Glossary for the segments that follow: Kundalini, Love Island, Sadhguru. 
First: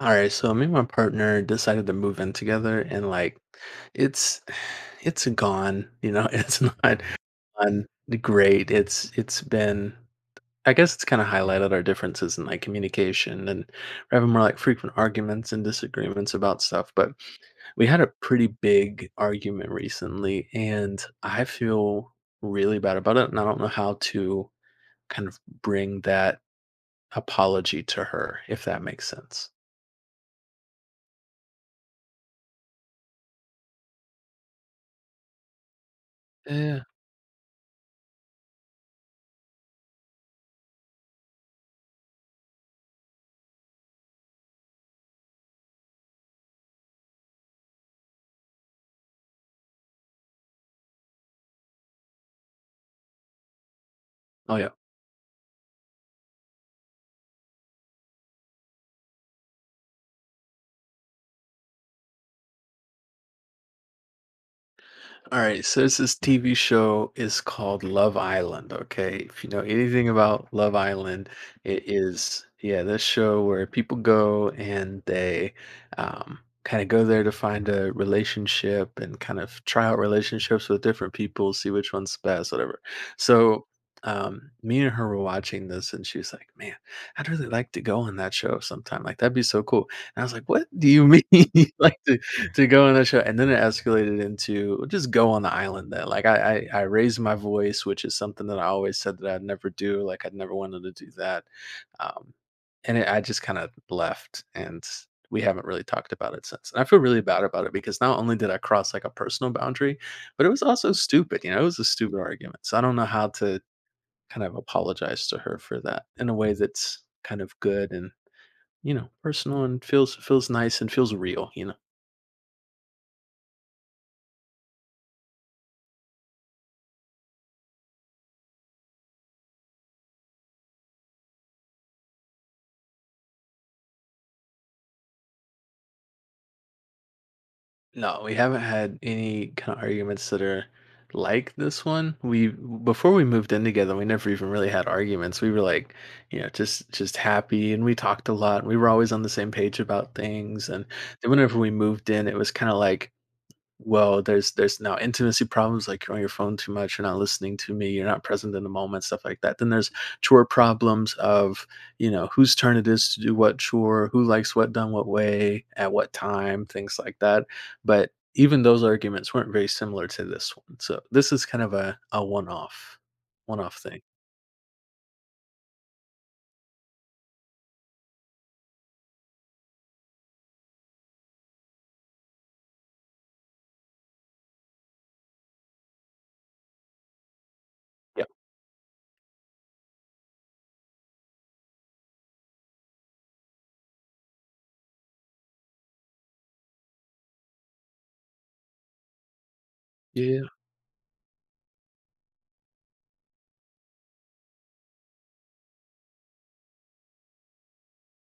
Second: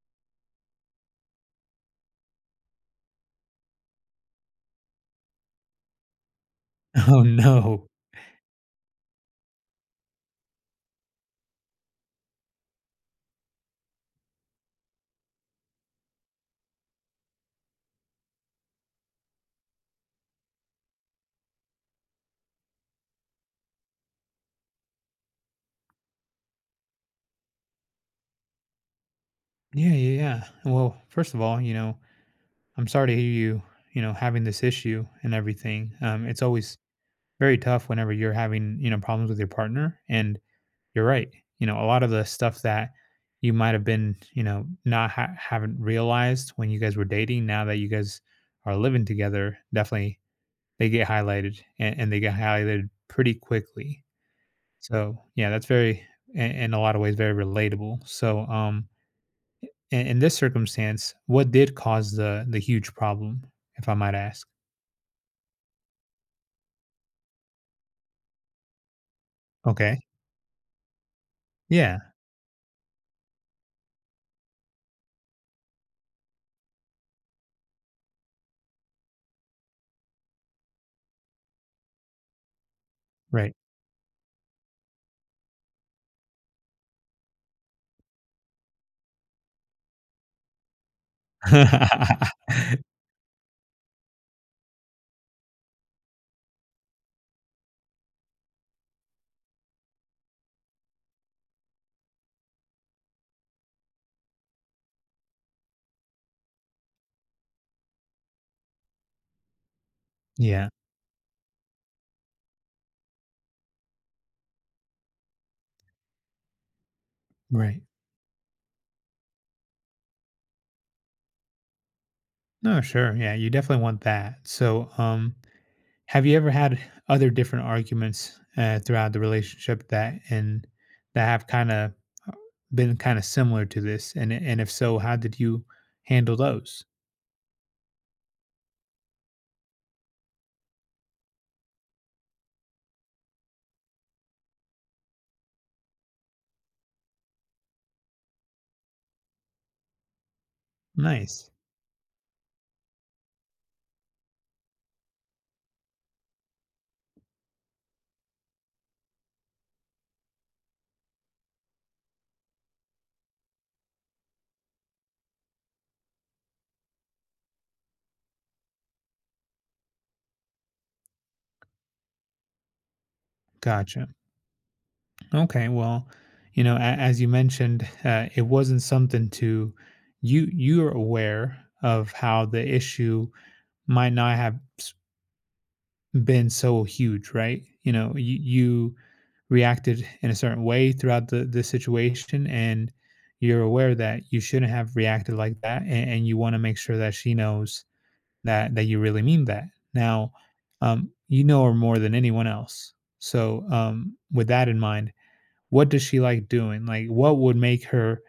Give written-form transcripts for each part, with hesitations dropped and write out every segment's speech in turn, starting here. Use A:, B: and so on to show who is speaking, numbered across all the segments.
A: All right, so me and my partner decided to move in together, and like, it's it's gone. You know, It's not
B: Oh
A: on
B: no.
A: great. It's been. I guess it's kind of highlighted our differences in like communication, and we're having more like frequent arguments and disagreements about stuff. But we had a pretty big argument recently, and I feel really bad about it, and I don't know how to kind of bring that apology to her, if that makes sense.
B: Yeah, yeah, yeah. Well, first of all, you know, I'm sorry to hear you, you know, having this issue and everything. It's always
A: Yeah.
B: very tough whenever you're having, you know, problems with your partner. And you're right. You know, a lot of the stuff that you might have been, you know, not ha- haven't realized when you guys were dating. Now that you guys are living together, definitely they get highlighted and they get highlighted pretty quickly.
A: Oh yeah.
B: So yeah, that's very, in a lot of ways, very relatable. So in this circumstance, what did cause the huge problem, if I might ask?
A: All right, so this is TV show is called Love Island. Okay, if you know
B: Okay.
A: anything about Love Island, it
B: Yeah,
A: is, yeah, this show where people go and they um, kind of go there to find a relationship and kind of try out relationships with different people, see which one's best, whatever.
B: right.
A: So me and her were watching this, and she was like, "Man, I'd really like to go on that show sometime. Like that'd be so cool." And I was like, "What do you mean? You like to go on that show?" And then it escalated into, "Just go on the island, then." Like I raised my voice, which is something that I always said that I'd never do. Like I'd never wanted to do that. um and I just kind of left, and we haven't really talked about it since, and I feel really bad about it, because not only did I cross like a personal boundary, but it was
B: Yeah,
A: also stupid. You know, it was a stupid argument. So I don't know how to kind of apologize to her for that in a way that's kind of
B: right.
A: good and, personal, and feels nice and feels real.
B: No, sure, yeah, you definitely want that. So, have you ever had other different arguments, throughout the relationship, that have kinda uh, been kinda similar to this? And if so, how did you handle those?
A: No, we haven't had any kind of arguments that are like this one. We, before we moved in together, we never even really had arguments. We were like, you know, just happy, and we talked a lot. We were always on the same page about things. And then
B: Nice.
A: whenever we moved in, it was kind of like, well, there's now intimacy problems, like you're on your phone too much, you're not listening to me, you're not present in the moment, stuff like that. Then there's chore problems of, you know, whose turn it is to do what chore, who likes what done what way, at what time, things like that. But even those arguments weren't very similar to this one. So this is kind of a, one off thing.
B: Gotcha. Okay, well, you know, as you mentioned, it wasn't something to you. You're aware of how the issue might not have been so huge, right? You know,
A: Yeah.
B: you reacted in a certain way throughout the situation, and you're aware that you shouldn't have reacted like that, and you want to make sure that she knows that you really mean that. Now,
A: Yeah.
B: you know her more than anyone else, so with that in mind, what does she like doing? Like, what would make her,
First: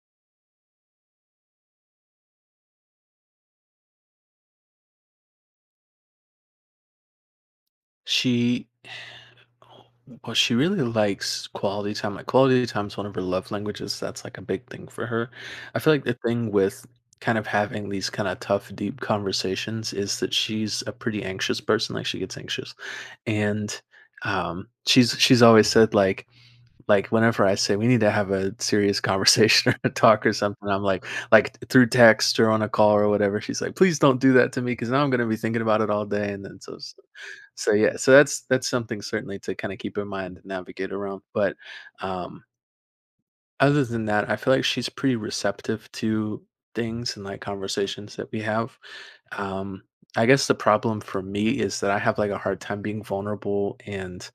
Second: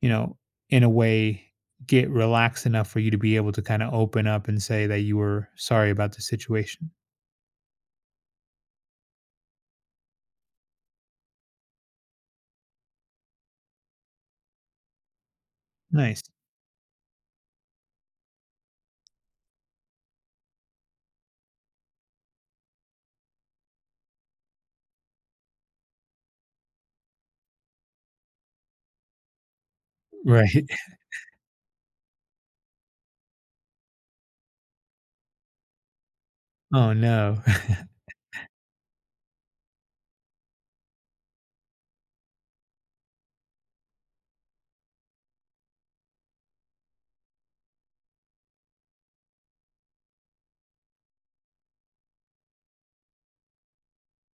B: you know, in a way, get relaxed enough for you to be able to kind of open up and say that you were sorry about the situation?
A: She Well, she really likes quality time. Like, quality time is one of her love languages. That's like a big thing for her. I feel like the
B: Nice.
A: thing with kind of having these kinda tough, deep conversations is that she's a pretty anxious person. Like, she gets anxious, and, she's always said, like, whenever I say we need to have a serious conversation or a talk or
B: Right.
A: something, I'm like, through text or on a call or whatever, she's like, "Please don't do that to me because now I'm gonna be thinking about it all day," and then
B: Oh, no.
A: so, yeah, so that's something certainly to kinda keep in mind and navigate around. But, um, other than that, I feel like she's pretty receptive to things and, like, conversations that we have. Um, I guess the problem for me is that I have, like, a hard time being vulnerable, and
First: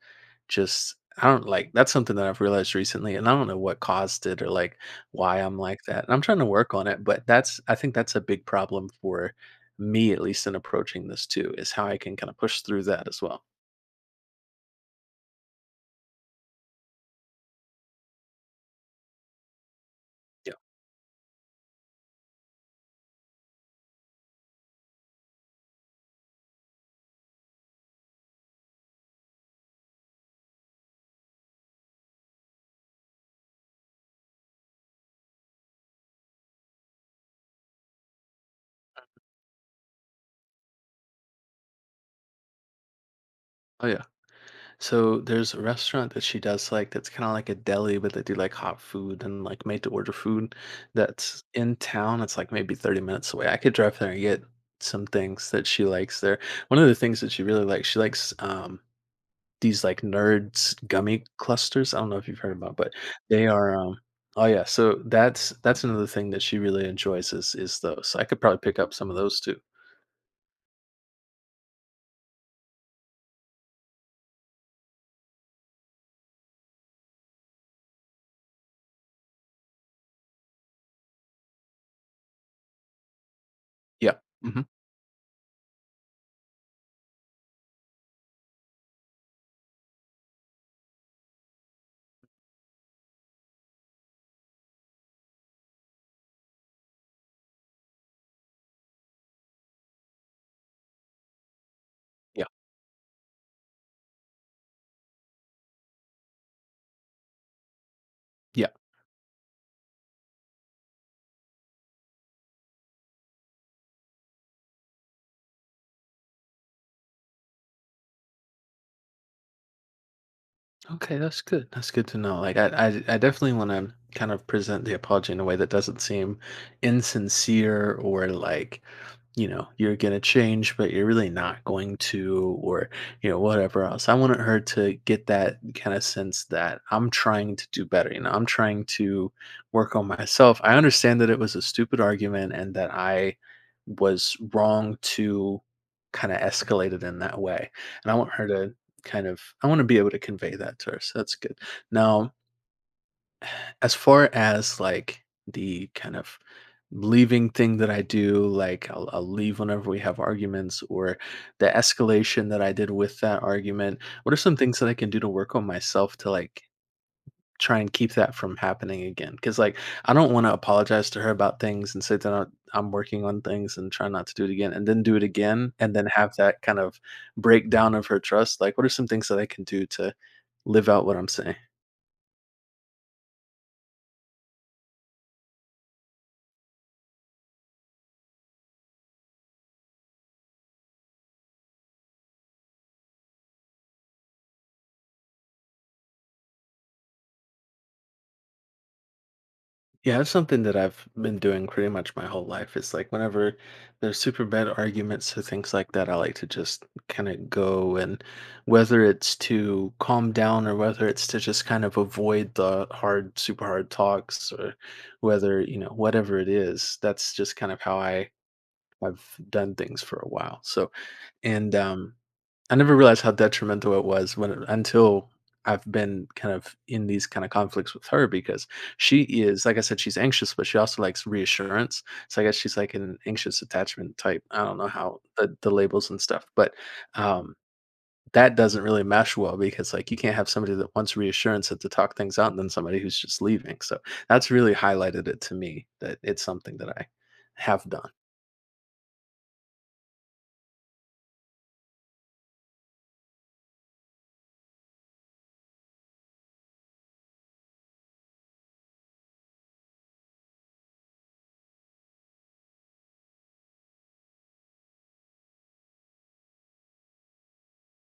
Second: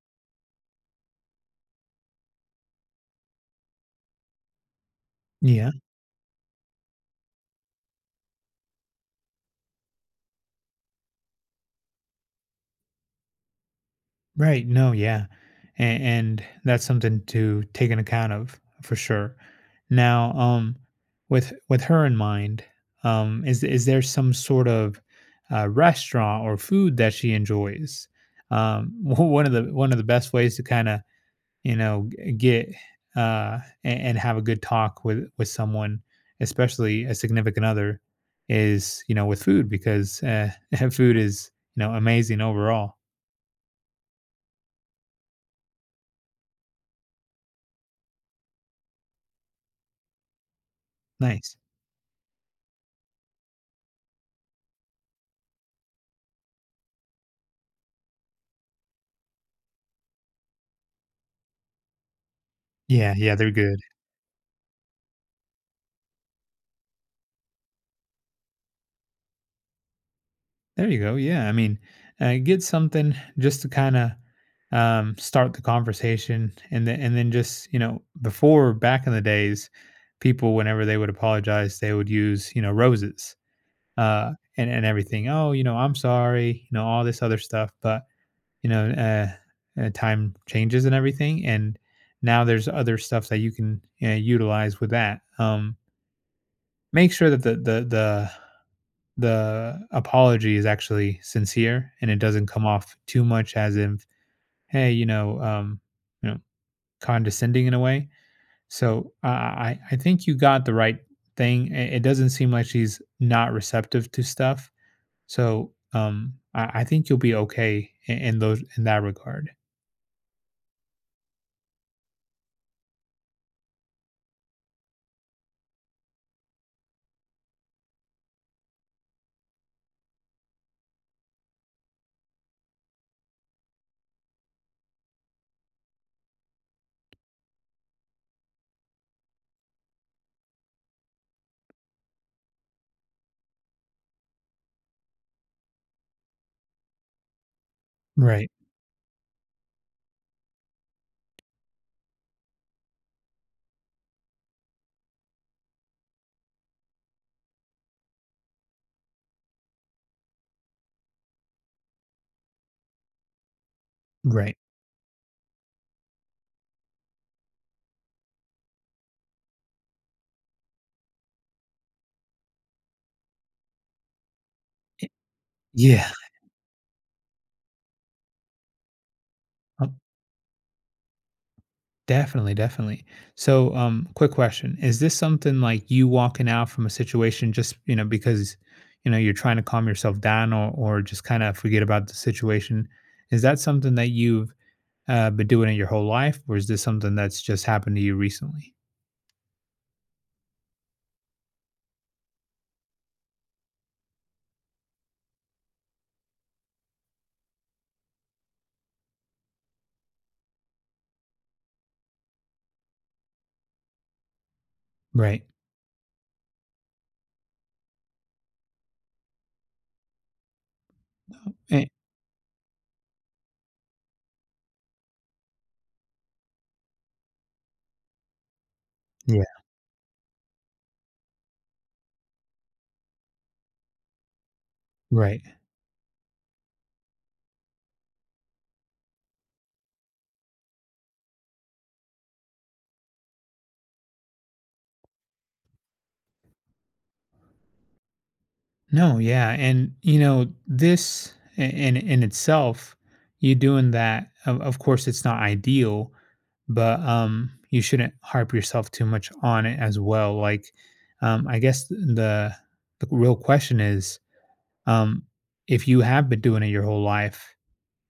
A: just I don't, like, that's something that I've realized recently, and I don't know what caused it or, like, why I'm
B: Yeah.
A: like that, and I'm trying to work on it. But that's, I think that's a big problem for me, at least in approaching this too, is how I can kinda push through that as well.
B: Right. No. Yeah. And that's something to take an account of for sure. Now,
A: Yeah.
B: with her in mind, is there some sort of restaurant or food that she enjoys? One of the best ways to kind of you know, get uh, and have a good talk with someone, especially a significant other, is you know with food because food is you know amazing overall.
A: Oh, yeah. So there's a restaurant that she does like that's kind of like a deli, but they do like hot food and like made to order food that's
B: Nice.
A: in town. It's like maybe 30 minutes away. I could drive there and get some things that she likes there. One of the things that she really likes, she likes these like nerds gummy clusters. I don't know if you've heard about, but
B: Yeah, yeah,
A: they
B: they're
A: are
B: good.
A: oh yeah, so that's another thing that she really enjoys, is those. I could probably pick up some of those too.
B: There you go. Yeah, I mean, get something just to kind of start the conversation, and then just you know before back in the days, people whenever they would apologize, they would use you know roses.
A: Yeah.
B: uh,
A: Hmm.
B: and and everything. Oh, you know, I'm sorry, you know, all this other stuff. But you know, time changes and everything, and now there's other stuff that you can utilize with that. Make sure that the apology is actually sincere and it
A: Yeah.
B: doesn't come off too much as if, hey, you know, condescending in a way.
A: Yeah.
B: So I think you got the right thing. It doesn't seem like she's not receptive to stuff. So, I think you'll be okay in those in that regard.
A: Okay, that's good. That's good to know. Like I definitely want to kind of present the apology in a way that doesn't seem insincere, or like, you know, you're going to change but you're really not going to, or you know, whatever else. I wanted her to get that kind of sense that I'm trying to do better. You know, I'm trying to work on myself. I understand that it was a stupid argument and that I was wrong to kind of escalate it in that way, and I want her
B: Right,
A: to I want to be able to convey that to her, so that's good. Now, as far as like the kind of leaving thing that I do, like I'll leave whenever we have arguments, or the escalation that I did with that argument, what are some
B: right.
A: things that I can do to work on myself to like try and keep that from happening again? Because like, I don't want to apologize to her about things and say that I'm working on things and try not to do it again, and then
B: Y
A: do it again, and then
B: yeah,
A: have that kind of breakdown of her trust. Like, what are some things that I can do
B: uh,
A: to live out what I'm saying?
B: definitely, definitely. So, quick question, is this something like you walking out from a situation just, you know, because, you know, you're trying to calm yourself down or just kinda forget about the situation? Is that something that you've, been doing in your whole life, or is this something that's just happened to you recently?
A: Yeah, that's something that I've been doing pretty much my whole life. It's like whenever there's super bad arguments or things like that, I like to just kind of go, and whether it's to calm down or whether it's to just kind of avoid the hard, super hard talks, or
B: Right.
A: whether, you know, whatever it is, that's just kind of how I've done things for a while. So, and
B: Eh
A: I never realized how detrimental it was when, until I've been kind of in these kind of conflicts with her. Because she
B: Yeah,
A: is, like I said, she's anxious, but she also likes reassurance. So I guess she's like an anxious attachment type. I don't know how
B: right.
A: the labels and stuff, but um, that doesn't really mesh well, because like you can't have somebody that wants reassurance and to talk things out and then somebody who's just leaving. So that's really highlighted it to me, that it's something that I have done.
B: No, yeah, and you know this in itself, you doing that. Of course, it's not ideal, but you shouldn't harp yourself too much on it as well. Like, I guess the real question is, um, if you have been doing it your whole life,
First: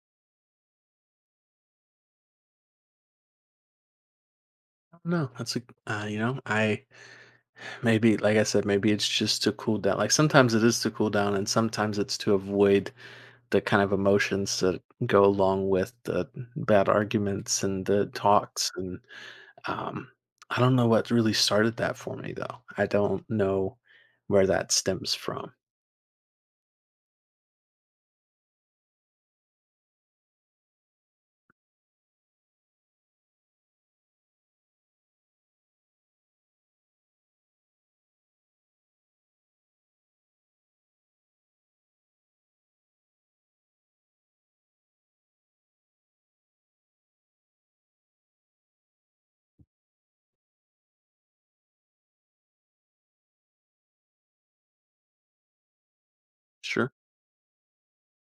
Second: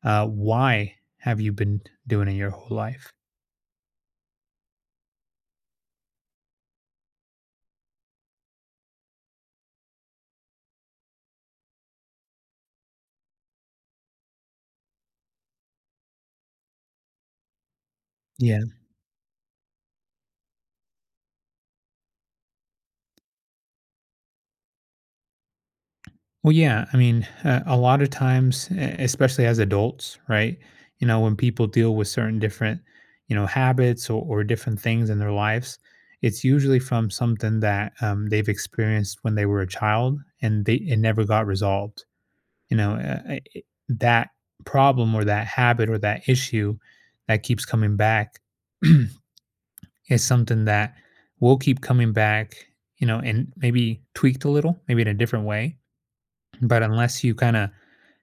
B: why have you been doing it your whole life?
A: No, that's a, you know, I maybe, like I said, maybe it's just to cool down. Like sometimes it is to cool down, and sometimes it's to avoid the kind of emotions that go along with the bad arguments and the
B: Yeah.
A: talks, and um, I don't know what really started that for me, though. I don't know where that stems from.
B: Well, yeah. I mean, a lot of times, especially as adults, right? You know, when people deal with certain different, you know, habits or different things in their lives, it's usually from something that they've experienced when they were a child and they it never got resolved. You know, that problem or that habit or that issue that keeps coming back is something that will keep coming back. You know, and maybe tweaked a little, maybe in a different way, but
A: Sure,
B: unless you kind of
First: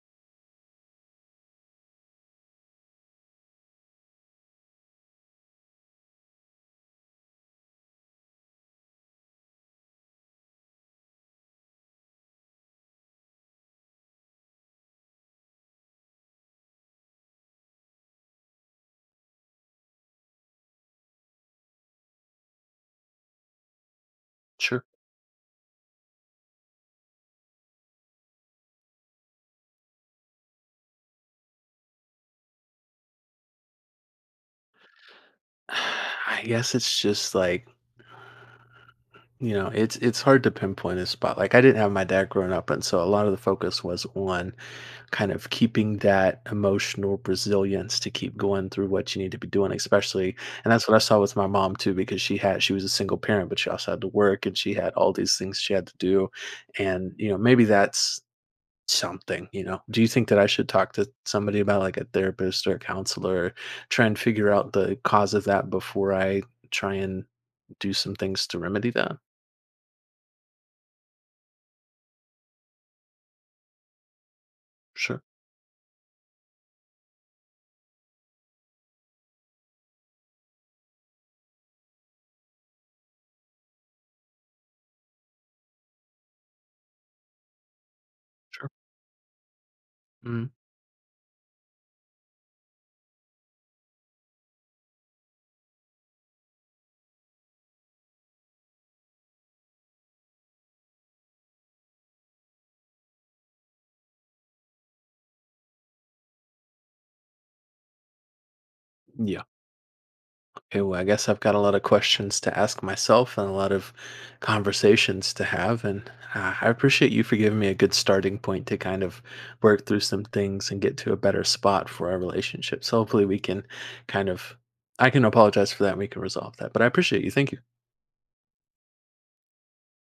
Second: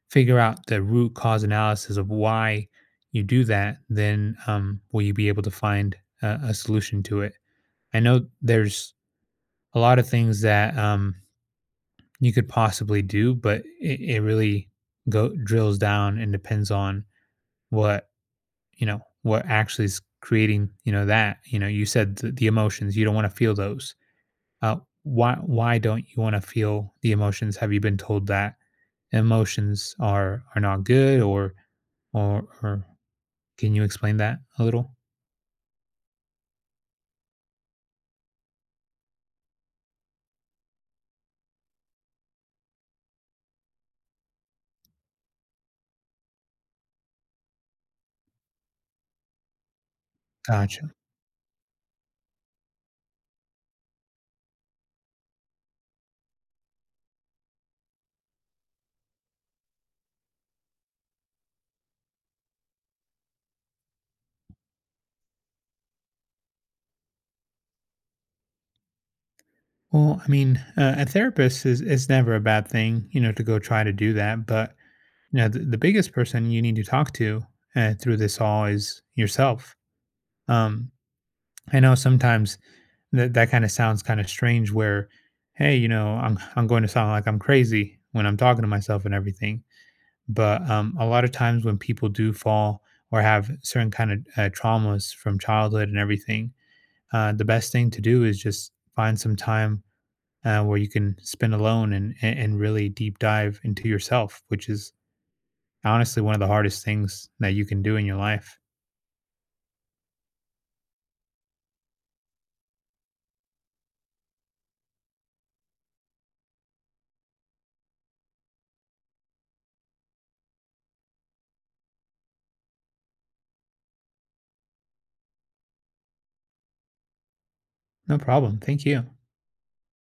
B: figure out the root cause analysis of why you do that, then will you be able to find a solution to it? I know there's a lot of things that you could possibly do, but it really go drills down and depends on what you know what actually is creating you know that you know you said the emotions you don't want to feel those uh,
A: sure.
B: why don't you want to feel the emotions, have you been told that emotions are not good or can you explain that a little?
A: I guess it's just like, you know, it's hard to pinpoint a spot. Like, I didn't have my dad growing up, and so a lot of the focus was on kind of keeping that emotional resilience to keep going through what you need to be doing, especially, and that's
B: Gotcha.
A: what I saw with my mom too, because she was a single parent, but she also had to work and she had all these things she had to do. And, you know, maybe that's something. You know, do you think that I should talk to somebody, about like a therapist or a counselor, try and figure out the cause of that before I try and do some things to remedy that?
B: Well, I mean, a therapist is never a bad thing, you know, to go try to do that. But
A: Sure.
B: you know, the biggest person you need to talk to through this all is yourself. Um, I know sometimes that that kind of sounds kind of strange. Where, hey, you know, I'm going to sound like I'm crazy when I'm talking
A: Sure.
B: to myself and everything.
A: Mm,
B: But a lot of times when people do fall or have certain kind of traumas from childhood and everything, the best thing to do is just find some time where you can spend alone and and really deep dive into yourself, which is honestly one of the hardest things that you can do in your life.
A: yeah. Ew, I guess I've got a lot of questions to ask myself and a lot of conversations to have. And I appreciate you for giving me a good starting point to kind of work through some things and get to a better spot for our relationship. So hopefully we can kind of, I can apologize for that and we can resolve that. But I appreciate you. Thank you.
B: No problem. Thank you.